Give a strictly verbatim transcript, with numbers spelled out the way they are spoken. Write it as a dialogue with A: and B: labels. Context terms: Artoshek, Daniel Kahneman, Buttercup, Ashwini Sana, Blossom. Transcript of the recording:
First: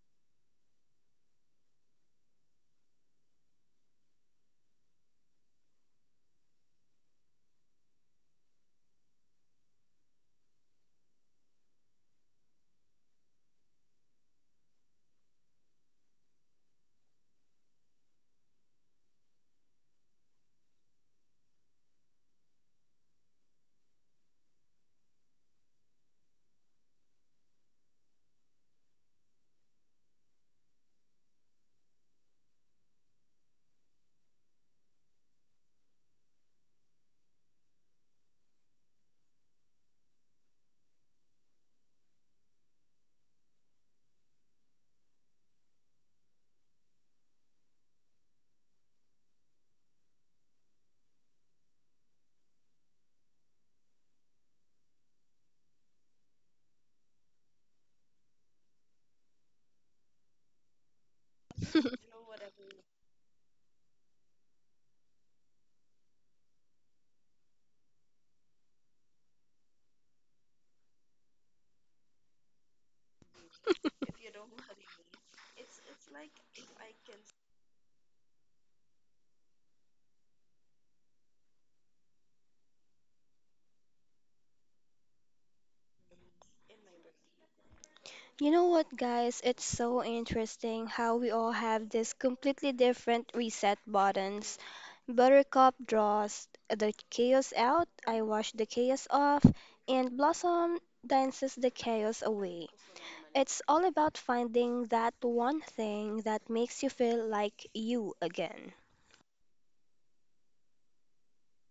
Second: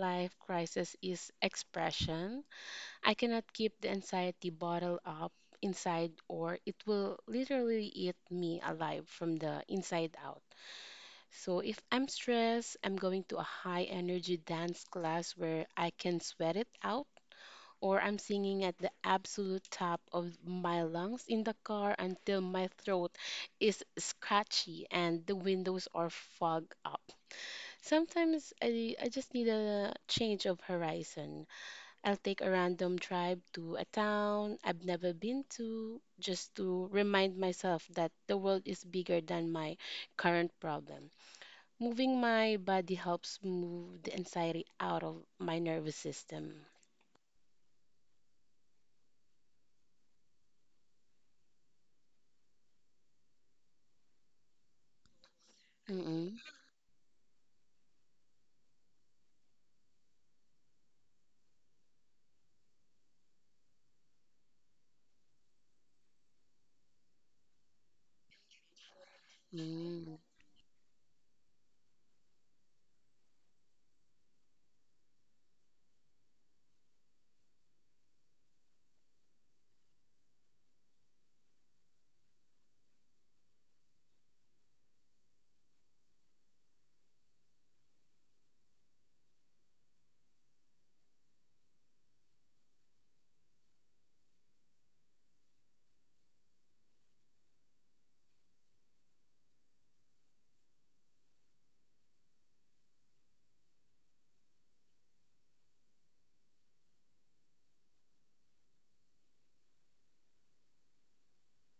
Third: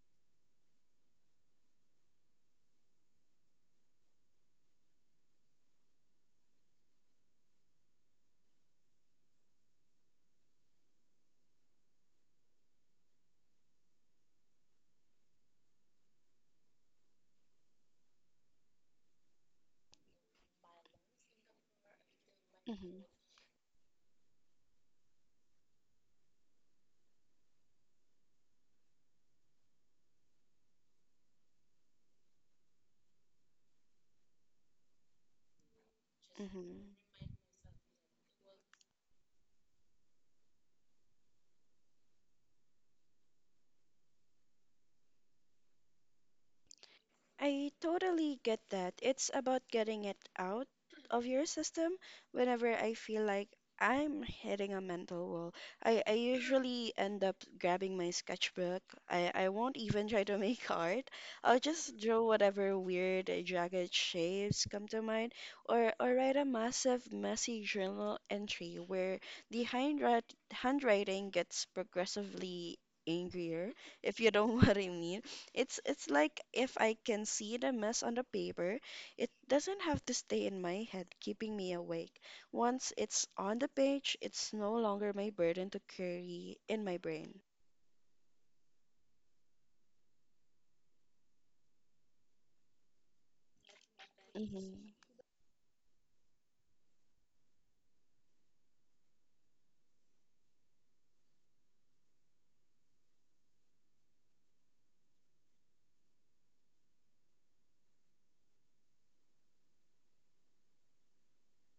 A: life crisis is expression. I cannot keep the anxiety bottled up inside, or it will literally eat me alive from the inside out. So if I'm stressed, I'm going to a high energy dance class where I can sweat it out, or I'm singing at the absolute top of my lungs in the car until my
B: Mm-hmm.
A: throat is scratchy and the windows are fogged up. Sometimes I, I just need a change of horizon. I'll take a random drive to a town I've never been to just to
B: Mm-hmm.
A: remind myself that the world is bigger than my current problem. Moving my body helps move the anxiety out of my nervous system.
B: I totally get that. It's about getting it out of your system. Whenever I feel like I'm hitting a mental wall, I, I usually end up grabbing my sketchbook. I, I won't even try to make art. I'll just draw whatever weird, uh, jagged shapes come to mind, or, or write a massive, messy journal entry where the
A: Mm-mm.
B: handwrit handwriting gets progressively angrier, if you know what I mean. It's it's like if I can see the mess on the paper, it doesn't have to stay in my head, keeping me awake. Once it's on the page, it's no longer my burden to carry in my brain.
C: You know what, guys? It's so interesting how we all have these completely different reset buttons.
B: Hmm.
C: Buttercup draws the chaos out, I wash the chaos off, and Blossom dances the chaos away. It's all about finding that one thing that makes you feel like you again.